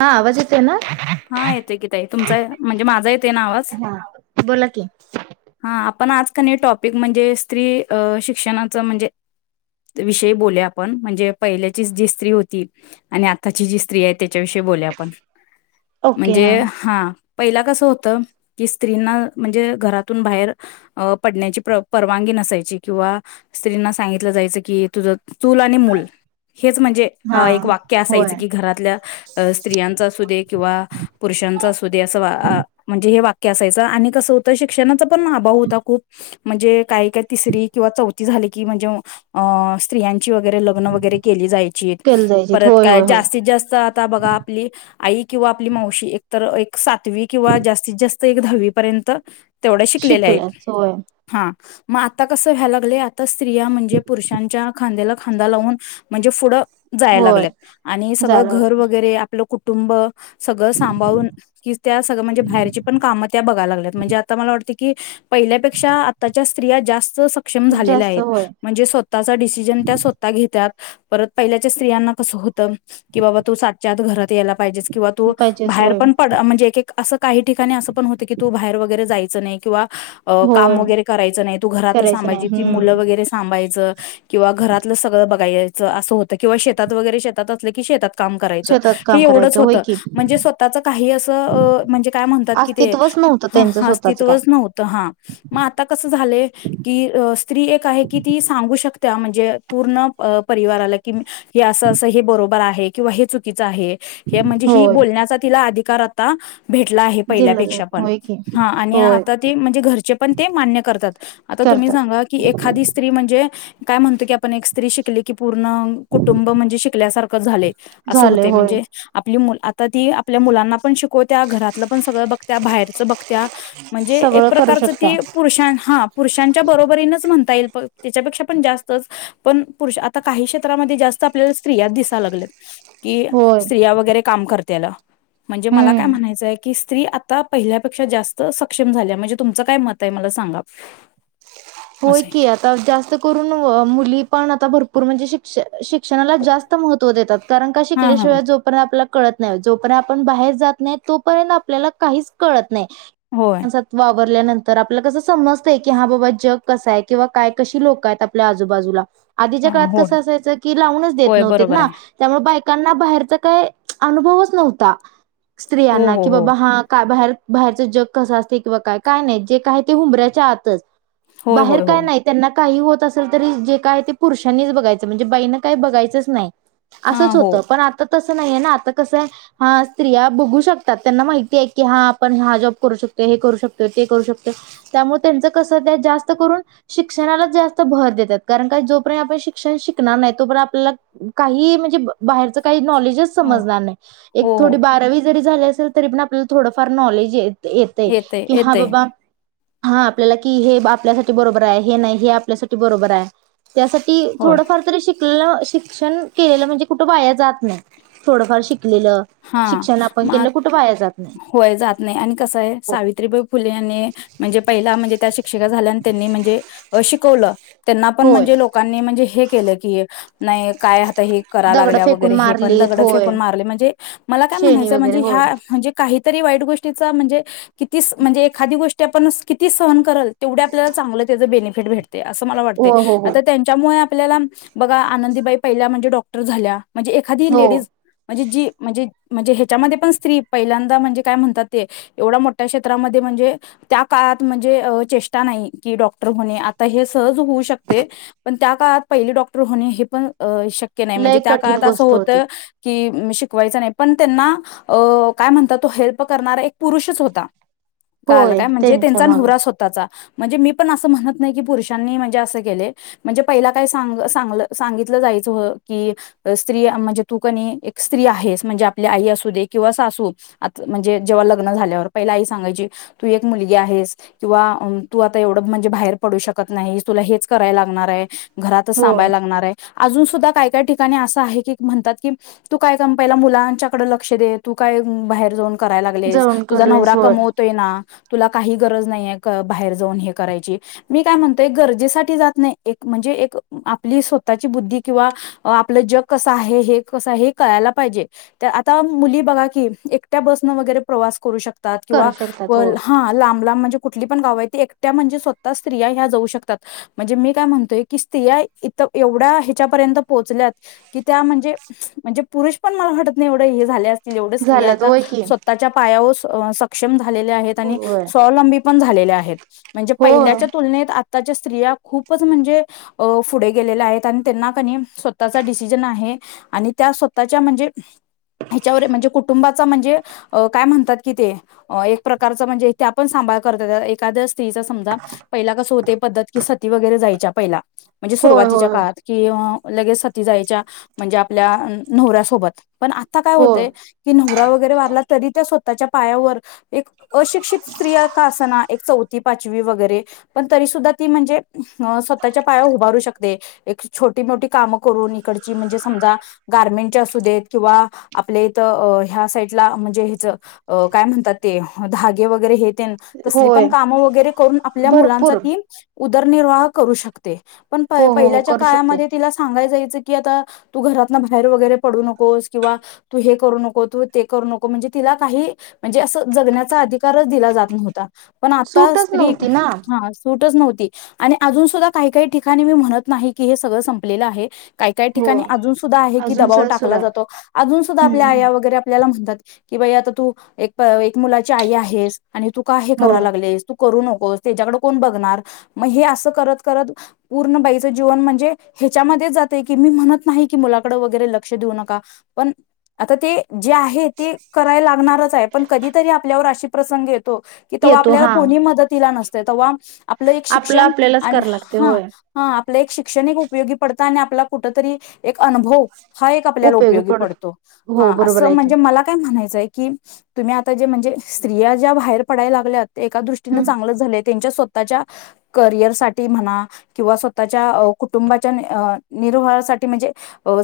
हा आवाज येतोय ना? हा येते कि ताई, तुमचा म्हणजे माझा येते ना आवाज? हा बोला की. हा आपण आज कनी टॉपिक म्हणजे, स्त्री शिक्षणाचं म्हणजे विषयी बोलूया आपण, म्हणजे पहिल्याचीच जी स्त्री होती. आणि आताची जी स्त्री आहे त्याच्या विषयी बोलूया आपण ओके हा म्हणजे हा. पहिला कसं होतं, की स्त्रींना म्हणजे घरात तून बाहेर पडण्याची परवानगी नसायची, किंवा स्त्रींना सांगितलं जायचं कि तुझ चूल आणि मूल. हेच म्हणजे हा एक वाक्य होय असायचं की, घरातल्या स्त्रियांचा अस दे किंवा पुुष षुरषाच असूदे अस अ म्हणजे हे वाक्य. असायच, आणि कसं होतं शिक्षणाचा पण अभाव होता खूप. म्हणजे काही काय तिसरी किंवा चौथी झाल की म्हणजे स्त्रीया ची लग्न वगैरे केली जायचीत, केलं जायचेत परत होय काय होय तर होय जास्तीत जास्त आता बघा आपली आई किंवा आपली मावशी, एकतर एक सातवी किंवा जास्तीत जास्त एक दहावी पर्यंत. तेवढ्या शिकलेले आहेत शिकल्याच होय हा. मग आता कसं व्हायला लागलय, आता स्त्रिया म्हणजे पुरुषांच्या खांद्याला खांदा लावून म्हणजे पुढं जाय होय लागल्यात, आणि सगळं झालं घर वगैरे आपलं कुटुंब. सगळं सांभाळून कि त्या, सगळं म्हणजे बाहेरची पण कामं त्या बघायला लागल्यात म्हणजे मला वाटते की पहिल्यापेक्षा आताच्या स्त्रिया जास्त सक्षम झालेल्या जास्त आहेत, होय म्हणजे स्वतःचा डिसिजन त्या स्वतः घेतात. परत पहिल्याच्या स्त्रियांना कसं होत, की बाबा तू साातच्या आत घरात यायला पाहिजे किंवा तू, पाहिजेच बाहेर होय पण पड, म्हणजे एक-एक असं काही ठिकाणी असं पण होत की तू बाहेर वगैरे जायचं नाही किंवा. अ होय काम वगैरे करायचं नाही, तू घरातच करायचं नाही थांबायचं ती मुलं हम्म वगैरे सांभायचं. किंवा घरातलं सगळं बघायचं, असं होतं किंवा शेतात वगैरे शेतात असलं की शेतात. काम करायच, शेतात हे काम एवढच करायचं होत, होय की म्हणजे स्वतःच काही असं म्हणजे काय म्हणतात की ते. अस्तित्वच नव्हतं त्यांचं हा स्वतःच काय अस्तित्वच नव्हतं हा, मग आता कसं झालं की स्त्री एक आहे की ती सांगू शकत. त्या म्हणजे, त्या पूर्ण परिवाराला, की म्हणजे हे अस-असं हे बरोबर आहे, किंवा हे चुकीच आहे, हे म्हणजे ही होय बोलण्याचा तिला अधिकार आता भेटला आहे, दिलं जात पहिल्यापेक्षा पण होय की हा आणि होय आता ते म्हणजे घरचे पण ते मान्य करतात, आता तुम्ही करतात सांगा की एखादी स्त्री म्हणजे काय म्हणतो की आपण, एक स्त्री शिकली की पूर्ण कुटुंब म्हणजे शिकल्यासारखं झाले. असं झाले होते होय म्हणजे आप आपली मु, आता ती आपल्या मुलांना पण शिकवत्या, घरातलं पण सगळं बघत्या, बाहेरच त्या म्हणजे एक सगळं करू प्रकारच शकता ती, पुरुषां हा पुरुषांच्या बरोबरीनच म्हणता येईल त्याच्यापेक्षा पण जास्तच, पण पुरुष, आता काही क्षेत्रामध्ये जास्त आपल्याला स्त्रियात दिसाय लागल्यात. कि होय स्त्रिया वगैरे काम करत्याल, म्हणजे मला काय हम्म म्हणायचंय की स्त्री आता पहिल्या- जास्त, सक्षम झाल्या, म्हणजे तुमच काय मत मला सांगा. होय असं आहे की आता जास्त करून, मुली पण आता भरपूर म्हणजे शिक्ष शिक्षणाला जास्त महत्व देतात, कारण का हां हां शिकल्याशिवाय जोपर्यत आपला कळत नाही जोपर्यंत आपण बाहेर जात नाही तोपर्यंत आपल्याला काहीच कळत नाही. नाही होय माणसात वावरल्यानंतर आपलाल कसं समजतय, की हा बाबा जग कस आहे किंवा काय कशी लोकं आहेत आपल्या आजूबाजूला आधीच्या हां काळात होय कसं असायचं, की लावूनच देत होय नव्हत बरोबर ना आहे त्यामुळे बाय कांना बाहेरचा काही अनुभवच नव्हता, हो स्त्रियांना हो कि हो बाबा हा काय बाहेर बाहेरचं जग कसं असते किंवा काय काय नाही जे काय ते उंबऱ्याच्या आतच. होय बाहेर होय काय होय नाही त्यांना काही होत असेल तरी जे काय ते पुरुषांनीच बघायचं. म्हणजे बाईना काही बघायंच नाही. असंच हां हो होत, पण आता तस नाहीे ना आता कसंय हा स्त्रिया बघू शकतात, त्यांना माहितीय की हा आपण हा जॉब करू शकतो. हे करू शकतोय, ते करू शकतोय, त्यामुळे त्यांच कस त्या जास्त करून शिक्षणालाच जास्त भर देतात, कारण का जोपर्यंत आपण शिक्षण शिकणार नाही, तोपर्यंत आपल्याला काही म्हणजे बाहेरचं काही नॉलेजच हो समजणार नाही. एक हो हो थोडी बारावी जरी झाली असेल, तरी पण आपल्याला थोडफार नॉलेज येतेय येते की हा येते बाबा हा आपल्याला की हे आपल्यासाठी बरोबर आहे, हे नाही हे आपल्यासाठी बरोबर आहे. त्यासाठी होय थोडंफार तरी शिक लेल शिक्षण केलेलं म्हणजे कुठ पाया जात नाही. थोडफार शिक हा, म आ वाया जात नाही. होय जात नाही आणि कसये सावित्रीबाई फुल्यांनी म्हणजे पहिला म्हणजे त्या शिक क्षिका झाल्या, आणि त्यांनी म्हणजे शिकवलं त्यांना पण होय, म्हणजे लोकांनी म्हणजे हे केलं की नाही काय आता हे करा दगडं लागल्या फेकून वगैरे हे पण मारलीत दगड होय. फेकून मारले, म्हणजे, मला काय शेणी म्हणायचं वगैरे म्हणजे होय. ह म्हणजे काही ईतरही वाईट गोष्टीचा म्हणजे, किती म्हणजे एखादी गोष्टी आपण किती सहन करल. तेवढ आपल्याला चांगलं त्याचं बेनिफिट भेटते, असं मला हो वाटते. हो हो आता त्यांच्यामुळे आपल्याला बघा आनंदीबाई पहिल्या म्हणजे डॉक्टर झाल्या. म्हणजे एखादी हो लेडीज म्हणजे जी म्हणजे म्हणजे ह्याच्यामध्ये पण स्त्री पहिल्यांदा म्हणजे काय म्हणतात, ते एवढा मोठ्या क्षेत्रामध्ये म्हणजे त्या काळात म्हणजे चेष्टा नाही की डॉक्टर होणे आता हे सहज होऊ शकते, पण त्या काळात पहिले डॉक्टर होणे हे पण शक्य नाही, म्हणजे लय त्या कठीण काळात अस गोष्ट होत होती. की शिकवायच नाही पण त्यांना काय म्हणतात. तो हेल्प करणारा एक पुरुषच होता. काल होय काय म्हणजे त्यांच्या त्यांचा माग नवरा स्वतचा. म्हणजे मी पण असं म्हणत नाही की पुरुषांनी म्हणजे असं केले म्हणजे पहिला काय साग सागल सांगितलं जाय च की स्त्री म्हणजे तू कनी एक स्त्री आहेस म्हणजे आपली आई असू दे, किंवा सासू. आ म्हणजे जेव्हा लग्न झाल्यावर पहिला आई सांगायची. तू एक मुलगी आहेस किंवा तू आता एवढं म्हणजे बाहेर पडू शकत नाही. तुला हेच कराय लागणारे. घरातच होय थांबायला लागणारे. अजून सुद्धा काय काय ठिकाणी असं आहे, की म्हणतात की तू काय काम पहिला मुलांच्याकडे लक्ष दे तू काय बाहेर जाऊन. करा लागले जळून तुझा करलेस नवरा होय. कमवतोय ना. तुला काही गरज नाहीय. बाहेर जाऊन हे करायची मी काय म्हणते, गरजेसाठी जात नाही एक म्हणजे एक आपली स्वतः बुद्धी किंवा आपल जग कस आहे हे कस कळायला पाहिजे आता मुली बघा की, एकट्या बसन वगैरे प्रवास करू शक करतात किंवा करू शकतात व हो हा लांब लांब म्हणजे कूठली पण गाव आहे त एकट्या म्हणजे स्वतः स्त्रिया ह्या जाऊ शकतात. म्हणजे मी काय म्हणतोय की स्त्रिया इथं एवढ्या ह्याच्यापर्यंत पोहोचल्यात की त्या म्हणजे म्हणजे पुरुष पण मला वाटत नाही एवढे हे झाले असतील, एवढ्या स्त्रिया झाल्यात आता होय की स्वतःच्या पायावर सक्षम झालेल्या आहेत आणि होय स्वावलंबी पण झालेल्या आहेत. म्हणजे होय पहिल्याच्या तुलनेत आताच्या स्त्रिया खूपच म्हणजे पुढे गेलेल्या आहेत आणि त्यांना कनी स्वतःचा डिसिजन आहे. आणि त्या स्वतःच्या म्हणजे ह्याच्यावर म्हणजे कुटुंबाचा म्हणजे काय म्हणतात की ते एक प्रकारं म्हणजे तेे आपण स एखाद्या स्त्रीचा समजा पहिला कसं होते पद्धत कि सती वगैरे जायच्या. पहिला म्हणजे होय होय सुरुवातीच्या होय काळात, कि लगेच सती जायच्या म्हणजे आपल्या नवऱ्यासोबत. पण आता काय होय होतय की नवरा वगैरे वारला तरी त्या स्वतःच्या पायावर एक अशिक्षित स्त्रिया का असना एक चौथी पाचवी वगैरे पण तरी सुद्धा ती म्हणजे स्वतःच्या पाया उभारू शकते. एक छोटी मोठी कामं करून इकडची म्हणजे समजा गारमेंटच्या असू देत किंवा आपल्या इथं ह्या साईटला म्हणजे हेच काय म्हणतात ते धागे वगैरे हे तसली होय पण काम वगैरे करून आपल्या मुलांचा भरपूर ती उदरनिर्वाह करू शकते. पण हो हो हो पहिल्याच्या करू शकते काळामध्ये तिला सांगाय जायचं की आता तू घरातन बाहेर वगैरे पडु नकोस किंवा तु हे करू नको, तु ते करू नको म्हणजे तिला काही म्हणजे जगण्याचा अधिकारच दिला जात नव्हता पण आता सूटच स्त्री नव्हती ना अजून सुधा काही काही ठिकाणी मी म्हणत नाही की हे सगळ संपलं आहे काही-काही हो ठिकाणी अजून सुद्धा आहे की अजून दबाव ससुर टाकला आहे जातो अजून सुद्धा आपल्या हम्म आया वगैरे आपल्या ला म्हणातात की बाई आ तू मुलाची आई आहेस आणि तू का हे हो करा लागलेस. करू नकोस त्याच्याकडे कोण बघणार मग हे असं करत करत पूर्ण बाईच जीवन म्हणजे ह्याच्यामध्ये जातय की मी म्हणत नाही की मुलाकडे वगैरे लक्ष देऊ नका पण आता ते जे आहे ते कराय लागणारच आहे पण कधीतरी आपल्यावर अशी प्रसंगी येतो कि तव्हा येतो आपल्याला हा कोणी मदतीला नसते तव्हा आपलं एक आपला शिक्षण आपल्यालाच करा लागते हा होय हा आपलं एक शिक्षण एक उपयोगी पडत आपला कुठ तरी एक अनुभव हा एक आपल्याला उपयोगी पडतो हो हा बरोबर असं आहे की म्हणजे मला काय म्हणायचं की तुम्ही आता जे म्हणजे स्त्रिया ज्या बाहेर पडायला लागल्यात एका दृष्टीने हम्म चांगल च झालय. त्यांच्या स्वतःच्या करियर साठी म्हणा किंवा स्वतःच्या कुटुंबाच्या निरोहासाठी म्हणजे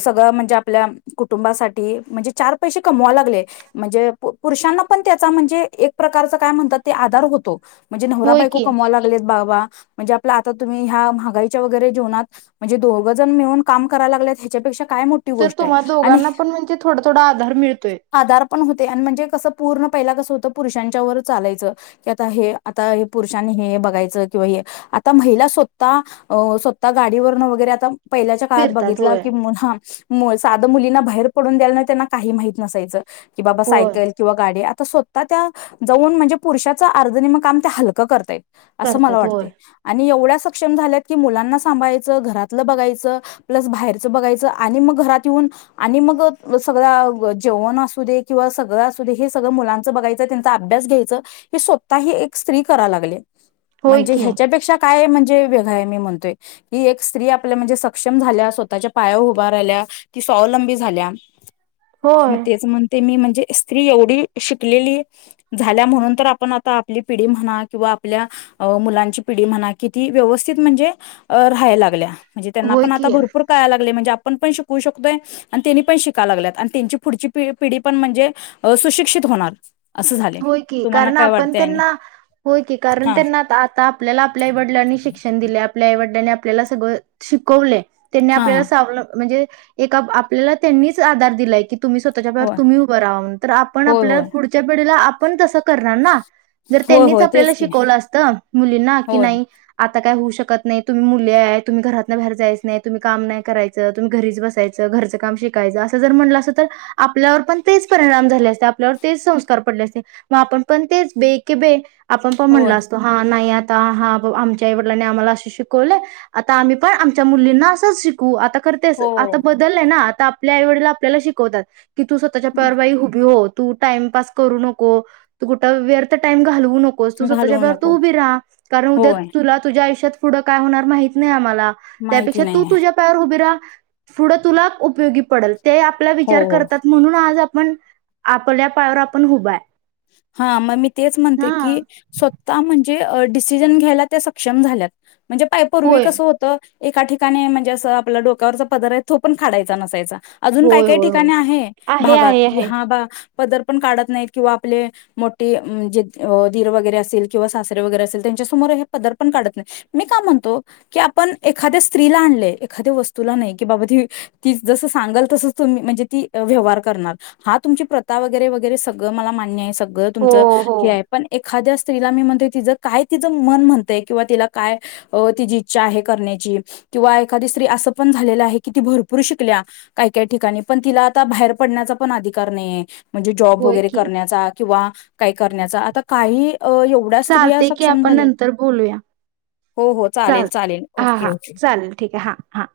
सगळं म्हणजे आपल्या कुटुंबासाठी म्हणजे चार पैसे कमवा लागले म्हणजे पुरुषांना पण त्याचा म्हणजे एक प्रकारचा काय म्हणतात ते आधार होतो. म्हणजे होय नव्हरा-बायको की कमावा लागलेत बाबा. म्हणजे आपल्या आता तुम्ही ह्या महागाईच्या वगैरे जीवनात म्हणजे दोघजण मिळून काम करा लागत्यात हे तर तुम्हाला दोघांना पण म्हणजे थोडा-थोडा आधार मिळतोय. आधार पण होतय आणि म्हणजे कसं पूर्ण पहिला कस होत पुरुषांच्या व चालायचं की आता हे आता हे पुरुषांनी हे बघायचं किंवा हे आता महिला स्वतः अ स्वतः गाडी वरन वगैरे आता पहिल्याच्या काळात फिरतात बघितला होय की हां साध मुलींना बा बाहेर पडून द्यायला नाही त्यांना काही माहित नसायचं की बाबा होय सायकल किंवा गाडी तर स्वतः त्या जाऊन म्हणजे पुरुषाचं अर्ध निम्म काम त्या हलकं करतायत. असं मला करतात होय वाटतय आणि एवढ्याच शिक्षण झाल्यात की मुलांना सांभाळायचं, घरातलं बघायचं प्लस बाहेरचं बघायच आणि मग घरात येऊन आणि मग सगळं जेवण असू दे किंवा सगळ असुदे हे सगळं मुलांच बघायचं त्यांचा अभ्यास घ्यायचं हे स्वतःही एक स्त्री कराय लागले. होय म्हणजे की ह्याच्यापेक्षा काय म्हणजे वेगळ आहे हे मी म्हणतोय की स्त्री एक आपल्या सक्षम झाल्या स्वतःच्या पायावर उभ राहील्या ती स्वावलंबी झाल्या मग होय तेच म्हणते मी जी स्त्री एवढी शिकलेली झाल्या म्हणून तर आपण आता आपली पिढी म्हणा किंवा आपल्या अ मुलांची पिढी म्हणा किती व्यवस्थित म्हणजे राहाय लागल्या. म्हणजे त्यांना होय पण आता की भरपुर कळालागलय. म्हणजे आपण पण शिकू शकतो आणि त्यांनी पण शिका लागल्यात आणि त्यांची पुढची पिढी पिढी पण म्हणजे सुशिक्षित होणार. असं झाले होय की, तुम्हाला कारण काय आपण वाटतंय आणि त्यांना होय की, कारण हा त्यांना आता आपल्याला आपल्या आई वडिलांनी शिक शिक्षण दिल, आपल्या आई-वडिलांनी आपल्याला सगळ शिकवलय, त्यांनी हा आपल्याला सावरलं म्हणजे एका आपल्याला त्यांनीच आधार दिलाय की तुम्ही स्वतःच्या पायावर होय तुम्ही उभं राव्हा म्हनुण, आपण होय आपल्याला होय पुढच्या पिढीला आपण तसं करणार ना? जर होय त्यांनीच होय आपल्याला तेच की शिकवलं असत मुलींना की होय नाही आ आता काय होऊ शकत नाही तुम्ही मुले आहे तुम्ही घरातन बाहेर जाच नाही तुम्ही का नाही कयचं तुम्ही घरीच बसायचं घरचं काम शिकाय अस म्हणलं अस तर आपल्यावर पण तेच परिणाम झाले असते तेच संस्का सकार पडले असते आपण पण तेच बे क बे आपण पण म्हणलो होय असतो हा नाही आ आ हो आमच्याई वडलांनी आम्हाला असे शिकवले आता आम्ही पण आमच्या मुलींना असंच शिकू आता तर तेअस हो आता बदलय ना आता आपल्या आई वडला आपल्याला शिकवतात की तू स्वतःच्या प्यार बाई ऊभी हो तू टाईमपास करू नको कुठं व्यर्थ टाईम घालवू नको. नकोस तु घालवू स्वतःच्या नको तू उभी राहा कारण उद्या होय तुला तुझ्या आयु्यात पुढं काय होणार माहत नाही आम्हाला त्यापेक्ष माहिती तू नाहीये तुझ्या पायावर उभी रहा पुढ तुला उपयोगी पडल ते आपला हो विचार हो करतात म्हणून आज आपण आपल्या पायावर आपण उभ आहे. हा मग मी तेच हा म्हणते की स्वतः म्हणजे ते डिसिजन घ्यायला ते सक्षम झाल्यात म्हणजे पाय पूर्वी होय कसं होतं एका ठिकाणी म्हणजे असं आपला डोक्यावरचा पदर आहे तो पण काढायचा नसायचा अजून काही होय काही होय होय ठिकाणी आहे आहे भागात आहे कि आहे हा बा पदर पण काढत नाही किंवा आपले मोठे जे दीर वगैरे असेल किंवा सासरे वगैरे असेल त्यांच्यासमोर हे पदर पण काढत नाही. मी का म्हणतो की आपण एखाद्या स्त्रीला आलंय एखाद्या वस्तूला नाही की बाबा ती तीच जसं सांगाल तसं तुम्ही म्हणजे ती व्यवहार करणार हा तुमची प्रथा वगैरे वगैरे सगळं मला माहि नाही हे सगळं हो तुमचं हो हे आहे पण एक एखाद्या स्त्रीला मी म्हणत तिचं काय तिचं मन म्हणतंय किंवा तिला काय तिची इच्छा आहे करण्याची की किंवा एखादी स्त्री असं पण झालेले आहे की भरपूर शिकल्या काय काय ठिकाणी पण तिला आता बाहेर बाहेर पडण्याचा पण अधिकार नाहीय म्हणजे जॉब होय वगैरे की करण्याचा किंवा काही करण्याचा आता काहीही अ एवढ्या स्त्रिया चालते की सक्षम आपण झालयात नंतर बोलूया हो हो चालेल चालत चालेल हा ओके हा ओके चालेल ठीक आहे हा हा